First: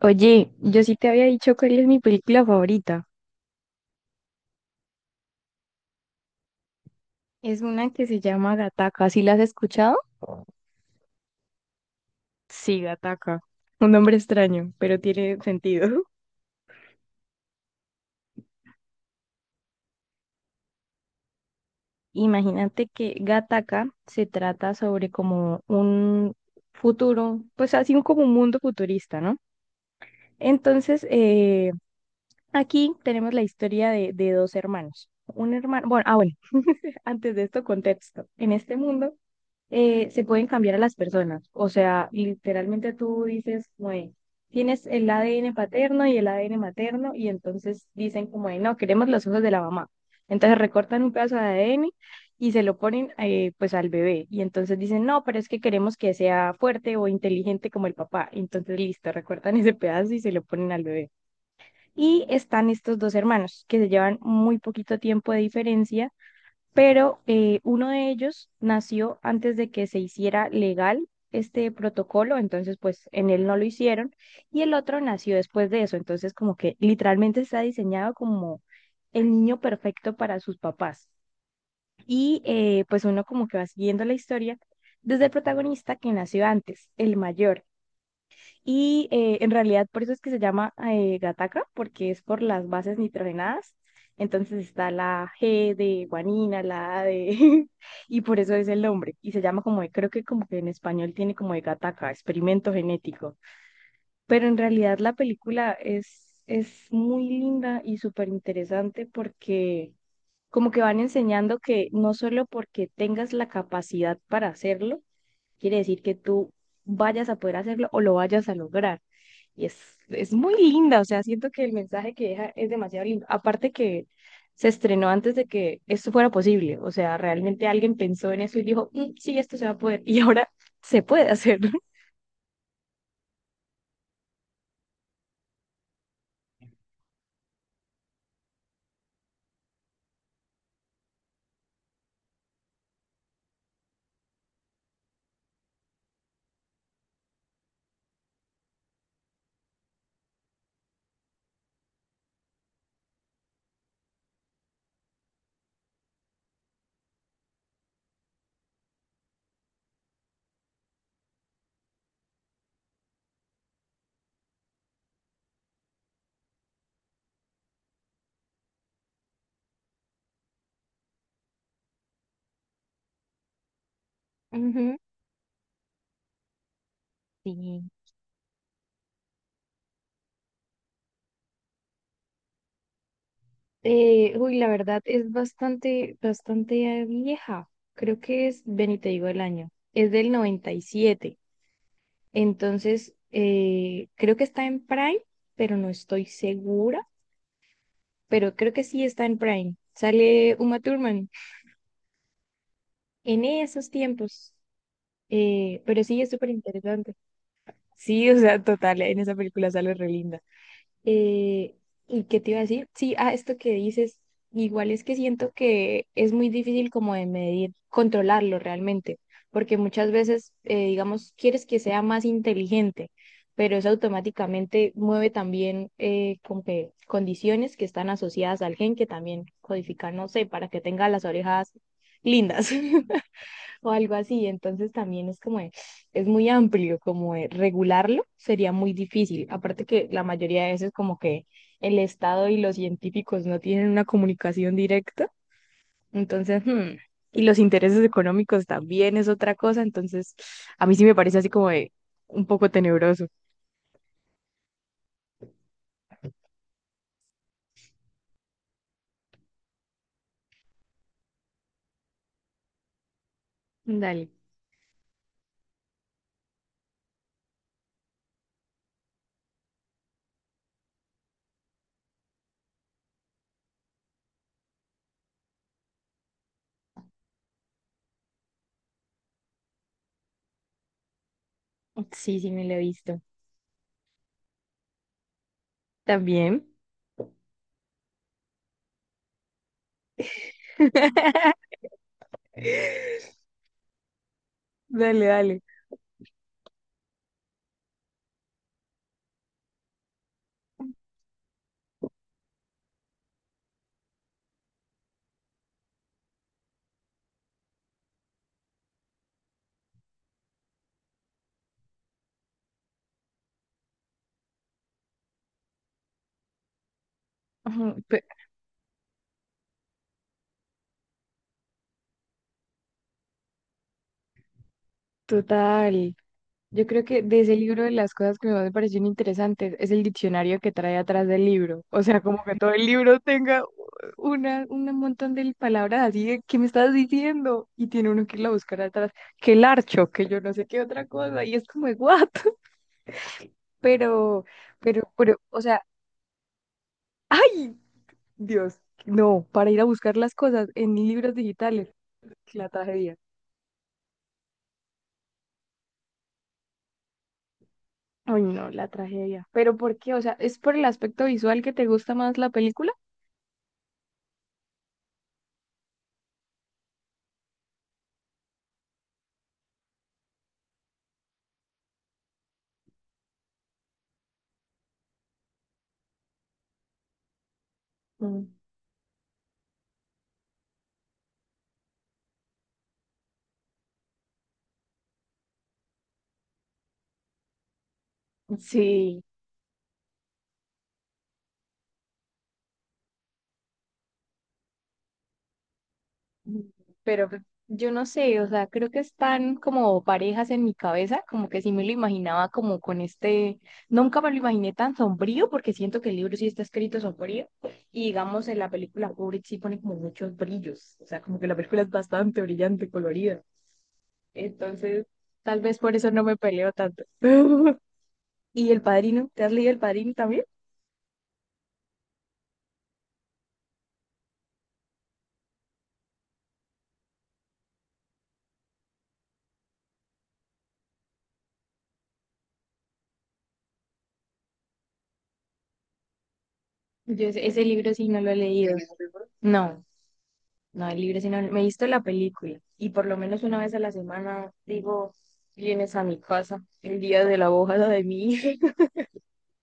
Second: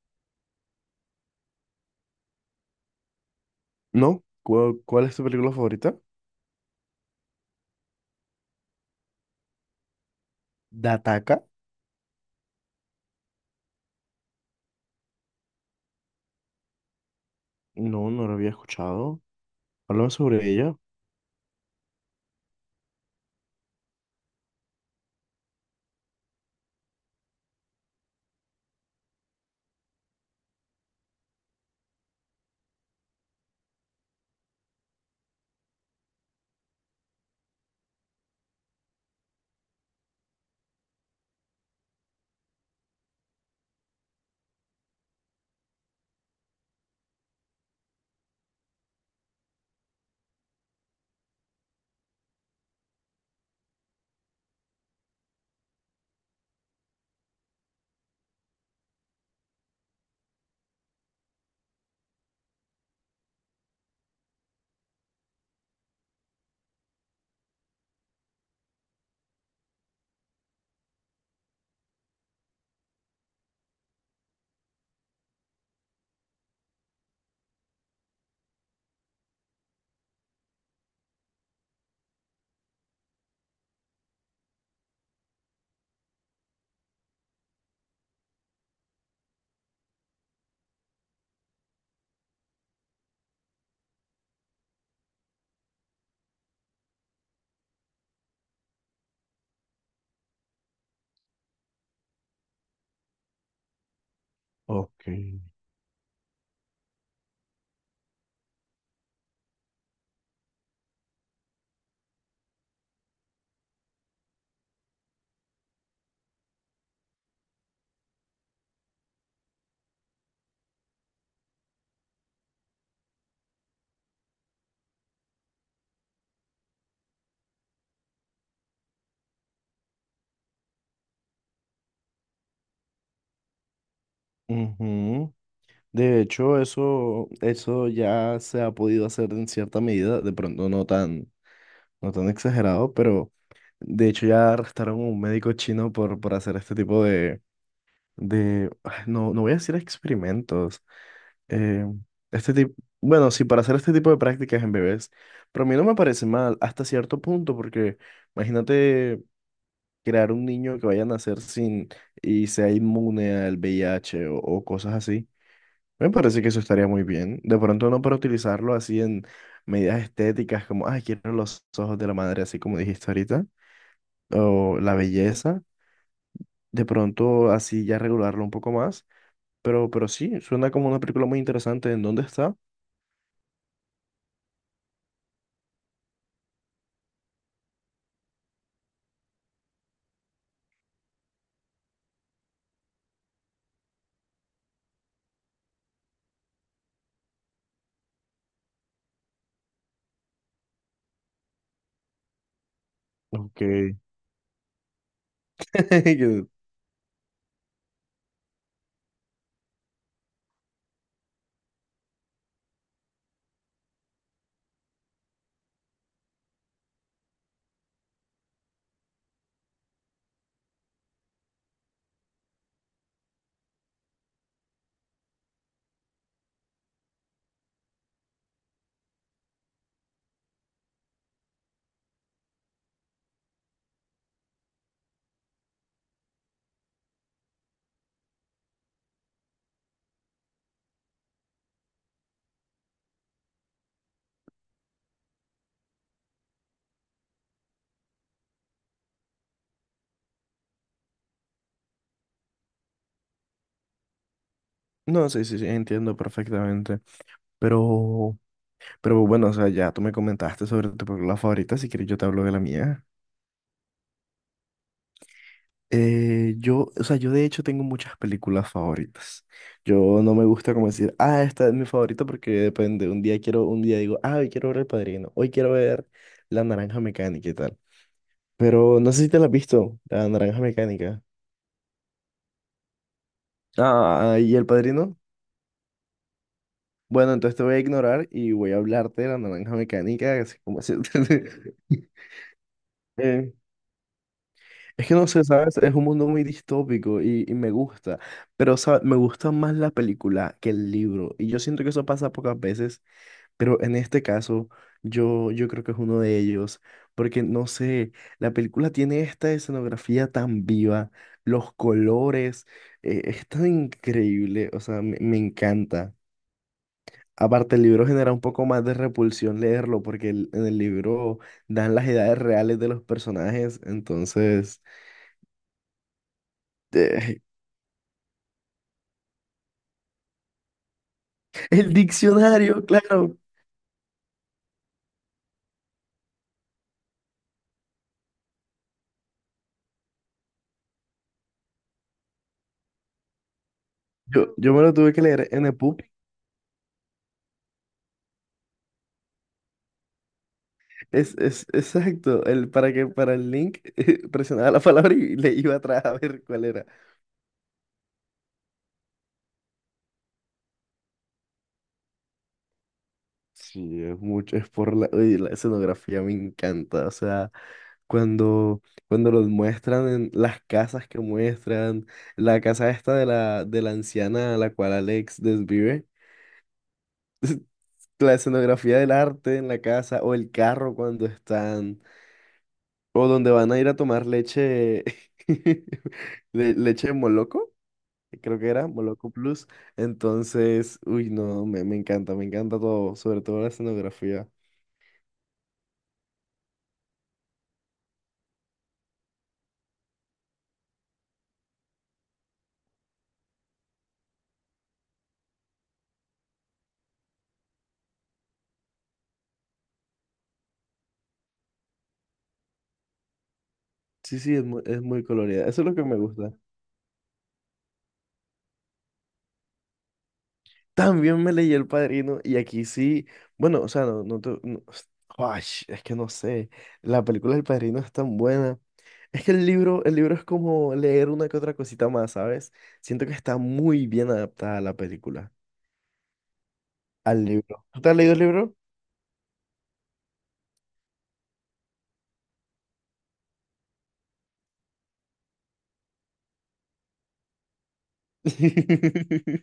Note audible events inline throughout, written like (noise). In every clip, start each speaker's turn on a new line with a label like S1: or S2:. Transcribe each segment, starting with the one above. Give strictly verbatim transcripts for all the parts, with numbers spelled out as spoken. S1: Oye, yo sí te había dicho cuál es mi película favorita.
S2: ¿No? ¿Cuál, cuál es tu película favorita?
S1: Es una que se llama Gataca. ¿Sí la has escuchado?
S2: Dataka.
S1: Sí, Gataca. Un nombre extraño, pero tiene sentido. (laughs)
S2: No, no la había escuchado. Háblame sobre ella.
S1: Imagínate que Gataca se trata sobre como un futuro, pues así como un mundo futurista, ¿no? Entonces, eh, aquí tenemos la historia de, de dos hermanos. Un hermano, bueno, ah, bueno, (laughs) antes de esto, contexto. En este mundo eh, se pueden cambiar a las personas. O sea, literalmente tú dices, como de, tienes el A D N paterno y el A D N materno, y entonces dicen como de, no, queremos los ojos de la mamá. Entonces recortan un pedazo de A D N y se lo ponen eh, pues al bebé. Y entonces dicen, no, pero es que queremos que sea fuerte o inteligente como el papá. Entonces listo, recortan ese pedazo y se lo ponen al bebé. Y están estos dos hermanos que se llevan muy poquito tiempo de diferencia, pero eh, uno de ellos nació antes de que se hiciera legal este protocolo, entonces pues en él no lo hicieron, y el otro nació después de eso, entonces como que literalmente está diseñado como el niño perfecto para sus papás. Y eh, pues uno como que va siguiendo la historia desde el protagonista que nació antes, el mayor. Y eh, en realidad por eso es que se llama eh, Gataca, porque es por las bases nitrogenadas. Entonces está la G de guanina, la A de... (laughs) y por eso es el nombre. Y se llama como, de- creo que como que en español tiene como de Gataca, experimento genético. Pero en realidad
S2: Ok.
S1: la película es, es muy linda y súper interesante porque como que van enseñando que no solo porque tengas la capacidad para hacerlo, quiere decir que tú vayas a poder hacerlo o lo vayas a lograr. Y es, es muy linda, o sea, siento que el mensaje que deja es demasiado lindo. Aparte que se estrenó antes de que esto fuera posible, o sea, realmente alguien pensó en eso y dijo, "Mm, sí, esto se va a poder, y ahora (laughs) se puede hacer".
S2: Ujú. De hecho, eso, eso ya se ha podido hacer en cierta medida, de pronto no tan, no tan exagerado, pero de hecho ya arrestaron a un médico chino por, por hacer este tipo de, de, ah, no, no voy a decir experimentos, eh, este tipo, bueno, sí, para hacer este tipo de prácticas en bebés, pero a mí no me parece mal hasta cierto punto, porque imagínate crear un niño que vaya a nacer sin y sea inmune al V I H o, o cosas así. Me parece que eso estaría muy bien. De pronto no para utilizarlo así en medidas estéticas como, ay, quiero los ojos de la madre, así como dijiste ahorita, o la
S1: Ujú.
S2: belleza. De pronto
S1: Sí.
S2: así ya regularlo un poco más. Pero, pero sí, suena como una película muy interesante. ¿En dónde está?
S1: Eh, uy, la verdad es bastante, bastante eh, vieja. Creo que es, ven y te digo el año. Es del noventa y siete. Entonces, eh, creo que está en Prime, pero no estoy segura, pero creo que sí está en Prime. Sale Uma Thurman en
S2: Ok.
S1: esos tiempos, eh, pero sí es súper
S2: (laughs)
S1: interesante. Sí, o sea, total, en esa película sale re linda. Eh, ¿y qué te iba a decir? Sí, a esto que dices, igual es que siento que es muy difícil como de medir, controlarlo realmente, porque muchas veces, eh, digamos, quieres que sea más inteligente, pero eso automáticamente mueve también eh, como que condiciones que están asociadas al gen que también codifican, no sé, para que tenga las orejas lindas. (laughs) o algo así. Entonces también es como, de- es muy amplio, como de regularlo sería muy difícil. Aparte que la mayoría de veces como que el Estado y los científicos no tienen una comunicación directa. Entonces, hmm, y los intereses económicos también es otra cosa. Entonces, a mí sí me parece así como de un poco tenebroso.
S2: No, sí, sí, sí, entiendo perfectamente. Pero, pero bueno, o sea, ya tú me comentaste sobre tu película favorita. Si quieres, yo te hablo de la mía.
S1: Dale.
S2: Eh, yo, o sea, yo de hecho tengo muchas películas favoritas. Yo no me gusta como decir, ah, esta es mi favorita porque depende. Un día quiero, un día digo, ah, hoy quiero ver El Padrino, hoy quiero ver La Naranja Mecánica y tal. Pero no sé si te la has visto, La Naranja Mecánica.
S1: Sí, sí, me lo he visto.
S2: Ah, ¿y El Padrino?
S1: También.
S2: Bueno, entonces te voy a ignorar y voy a hablarte de La Naranja Mecánica, así como así. (laughs)
S1: (laughs)
S2: Eh, Es que
S1: Dale,
S2: no sé,
S1: dale.
S2: ¿sabes? Es un mundo muy distópico y, y me gusta, pero ¿sabes? Me gusta más la película que el libro y yo siento que eso pasa pocas veces, pero en este caso yo, yo creo que es uno de ellos, porque no sé, la película tiene esta escenografía tan viva, los colores, eh, es tan increíble, o sea, me, me encanta. Aparte, el
S1: Ujú,
S2: libro
S1: pe-
S2: genera un poco más de repulsión leerlo, porque el- en el libro dan las edades reales de los personajes, entonces...
S1: total. Yo creo que
S2: eh,
S1: de ese libro de las cosas que más me parecieron interesantes es el diccionario que trae atrás del libro.
S2: El
S1: O sea, como que todo
S2: diccionario,
S1: el libro
S2: claro.
S1: tenga una, un montón de palabras así de ¿qué me estás diciendo? Y tiene uno que ir a buscar atrás, que el archo, que yo no sé qué otra cosa, y es como de what? (laughs) Pero,
S2: Yo, yo me lo
S1: pero,
S2: tuve que
S1: pero,
S2: leer
S1: o
S2: en el
S1: sea,
S2: pub.
S1: ¡ay! Dios, no, para ir a buscar las cosas en libros
S2: Es, es
S1: digitales,
S2: exacto.
S1: la
S2: El, para que
S1: tragedia.
S2: para el link (laughs) eh, presionaba la palabra y le iba atrás a ver cuál era.
S1: Ay, no, la tragedia. ¿Pero por qué? O sea, ¿es por el aspecto visual que te gusta más la película?
S2: Sí, es mucho, es por la, uy, la escenografía me encanta. O sea, cuando, cuando los muestran en las casas que muestran, la casa esta de la, de la anciana a la cual Alex desvive, (laughs) la
S1: Mm.
S2: escenografía del arte en la casa o el carro cuando están. O donde van a ir a tomar leche, (laughs) le- leche de Moloco, creo que era,
S1: Sí,
S2: Moloco Plus. Entonces, uy, no, me, me encanta, me encanta todo, sobre todo la escenografía.
S1: pero pues, yo no sé, o sea, creo que están como parejas en mi cabeza, como que sí me lo imaginaba como con este, nunca me lo imaginé tan sombrío, porque siento que el libro sí está escrito sombrío, y digamos en la película Kubrick sí pone como muchos brillos, o sea, como que la película es bastante brillante, colorida,
S2: Sí, sí, es muy, es
S1: entonces
S2: muy
S1: tal
S2: colorida,
S1: vez
S2: eso es lo
S1: por
S2: que
S1: eso
S2: me
S1: no me
S2: gusta.
S1: peleo tanto. (laughs) ¿Y El Padrino? ¿Te has leído El Padrino también?
S2: También me leí El Padrino y aquí sí, bueno, o sea, no, no, te- no- Ay, es que no sé, la película del Padrino es tan buena. Es que el libro, el libro es como leer una que otra cosita más, ¿sabes? Siento que está muy bien adaptada a la película,
S1: Yo
S2: al
S1: ese, ese
S2: libro.
S1: libro
S2: ¿Tú
S1: sí
S2: te has
S1: no lo
S2: leído
S1: he
S2: el
S1: leído.
S2: libro?
S1: No. No hay libre, sino me he visto la película y por lo menos una vez a la semana digo, vienes a mi casa el día de la bojada de mí. (laughs)
S2: (laughs)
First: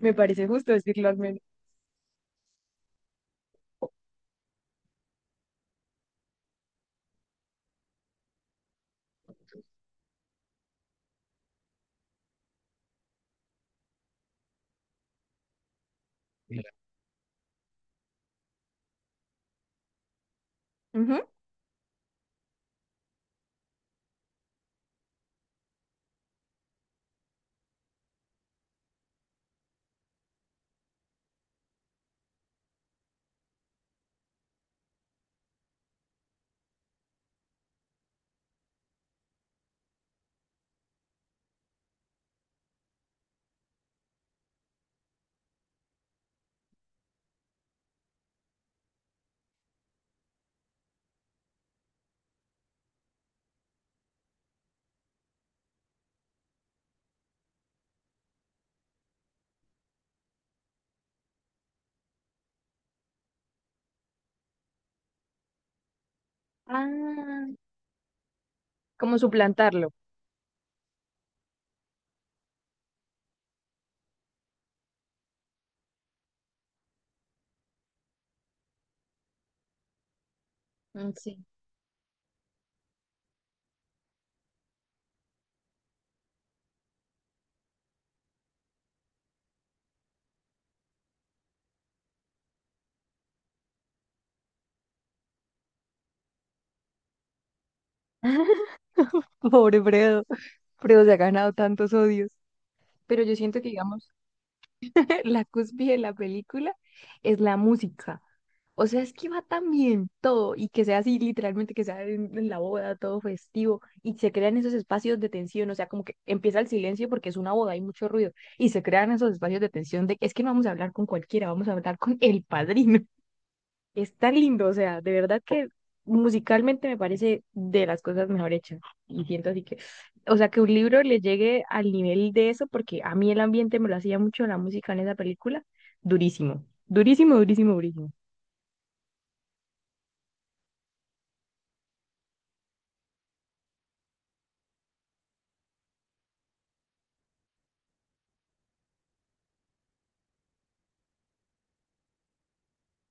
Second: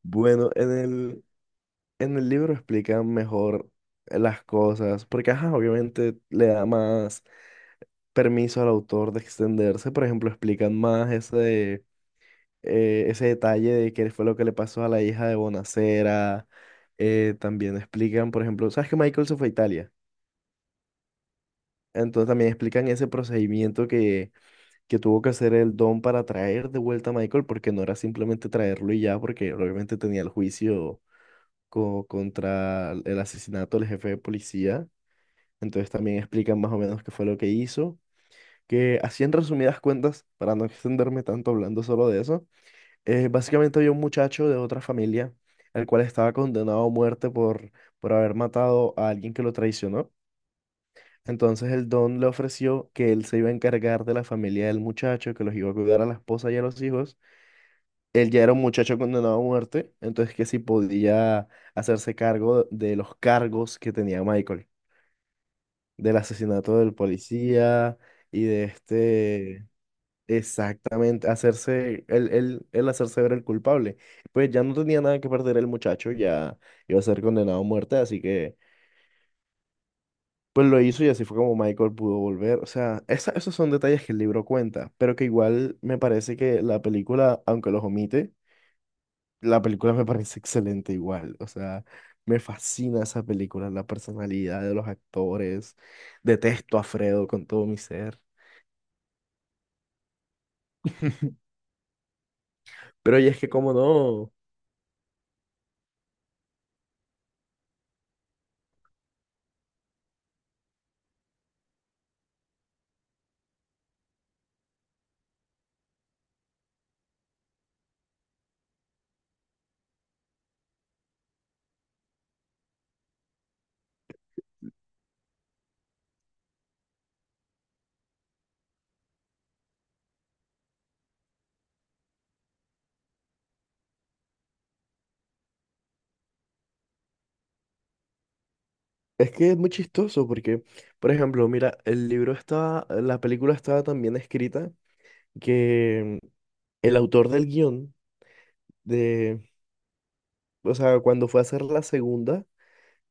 S1: Me parece
S2: Bueno, en
S1: justo decirlo al
S2: el,
S1: menos.
S2: en el libro explican mejor las cosas, porque ajá, obviamente le da más permiso al autor de extenderse, por ejemplo, explican más ese, eh, ese detalle de qué fue lo que le pasó a la hija de Bonacera, eh, también explican, por ejemplo, ¿sabes que Michael se fue a Italia?
S1: Ujú.
S2: Entonces también explican ese procedimiento que, que tuvo que hacer el Don para traer de vuelta a Michael, porque no era simplemente traerlo y ya, porque obviamente tenía el juicio co- contra el asesinato del jefe de policía. Entonces también explican más o menos qué fue lo que hizo. Que así en resumidas cuentas, para no extenderme tanto hablando solo de eso, eh, básicamente había un muchacho de otra familia, el cual estaba condenado a muerte por, por haber matado a alguien que lo traicionó. Entonces el don le ofreció que él se iba a encargar de la familia del muchacho, que los iba a cuidar a la esposa y a los hijos, él ya era un muchacho condenado a muerte, entonces que si podía hacerse cargo de los cargos que tenía Michael, del asesinato del
S1: Ah,
S2: policía y de
S1: como
S2: este,
S1: suplantarlo.
S2: exactamente, hacerse, él, él, él hacerse ver el culpable. Pues ya no tenía nada que perder el muchacho, ya iba a ser condenado a muerte, así que pues lo hizo y
S1: Mm,
S2: así fue
S1: sí.
S2: como Michael pudo volver. O sea, esa- esos son detalles que el libro cuenta, pero que igual me parece que la película, aunque los omite, la película me parece excelente igual, o sea, me fascina esa película, la personalidad de los actores, detesto a Fredo con todo mi ser.
S1: (laughs) Pobre Fredo. Fredo se ha ganado tantos odios.
S2: Pero
S1: Pero
S2: y
S1: yo
S2: es que
S1: siento que,
S2: como
S1: digamos,
S2: no,
S1: (laughs) la cúspide de la película es la música. O sea, es que va tan bien todo y que sea así, literalmente, que sea en, en la boda, todo festivo y se crean esos espacios de tensión. O sea, como que empieza el silencio porque es una boda, hay mucho ruido y se crean esos espacios de tensión de es que no vamos a hablar con cualquiera, vamos a hablar con el padrino. (laughs) Es tan lindo, o sea, de verdad que musicalmente me parece de las cosas mejor hechas y siento así que, o sea, que un libro le llegue al nivel de eso porque a mí el ambiente me lo hacía mucho la música en esa película, durísimo, durísimo, durísimo, durísimo.
S2: es que es muy chistoso porque, por ejemplo, mira, el libro estaba, la película estaba tan bien escrita que mm, el autor del guión de, o sea, cuando fue a hacer la segunda,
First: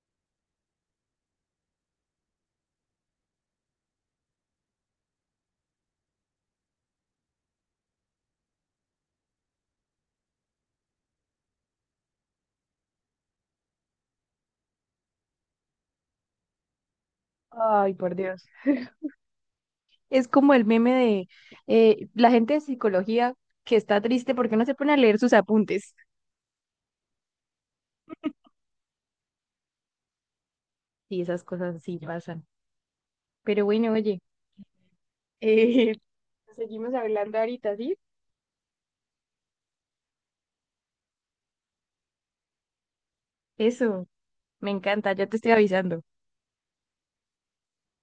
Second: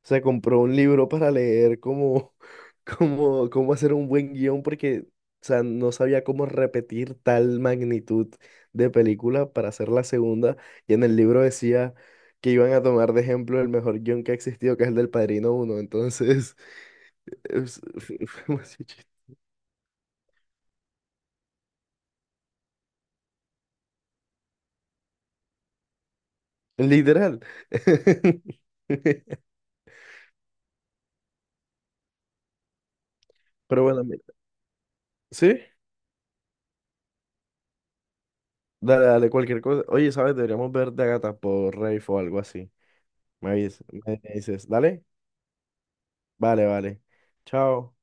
S2: se compró un libro para leer cómo, (laughs) cómo, cómo hacer un buen guión porque, o sea, no sabía cómo repetir tal magnitud de película para hacer la segunda. Y en el libro decía que iban a tomar de ejemplo el mejor guión que ha existido, que es el del Padrino Uno. Entonces, (laughs) es-
S1: Ay,
S2: (laughs)
S1: por
S2: fue
S1: Dios.
S2: demasiado chis-
S1: Es como el meme de eh, la gente de psicología que está triste porque no se pone a leer sus apuntes.
S2: literal. (laughs)
S1: Sí, esas cosas sí pasan. Pero
S2: Pero
S1: bueno,
S2: bueno,
S1: oye,
S2: mira, ¿sí?
S1: eh, (laughs) seguimos hablando ahorita, ¿sí?
S2: Dale, dale, cualquier cosa. Oye, ¿sabes? Deberíamos ver de Agatha por Rafe o algo así. Me avis-
S1: Eso,
S2: me dices,
S1: me
S2: ¿dale?
S1: encanta, ya te estoy avisando.
S2: Vale, vale. Chao.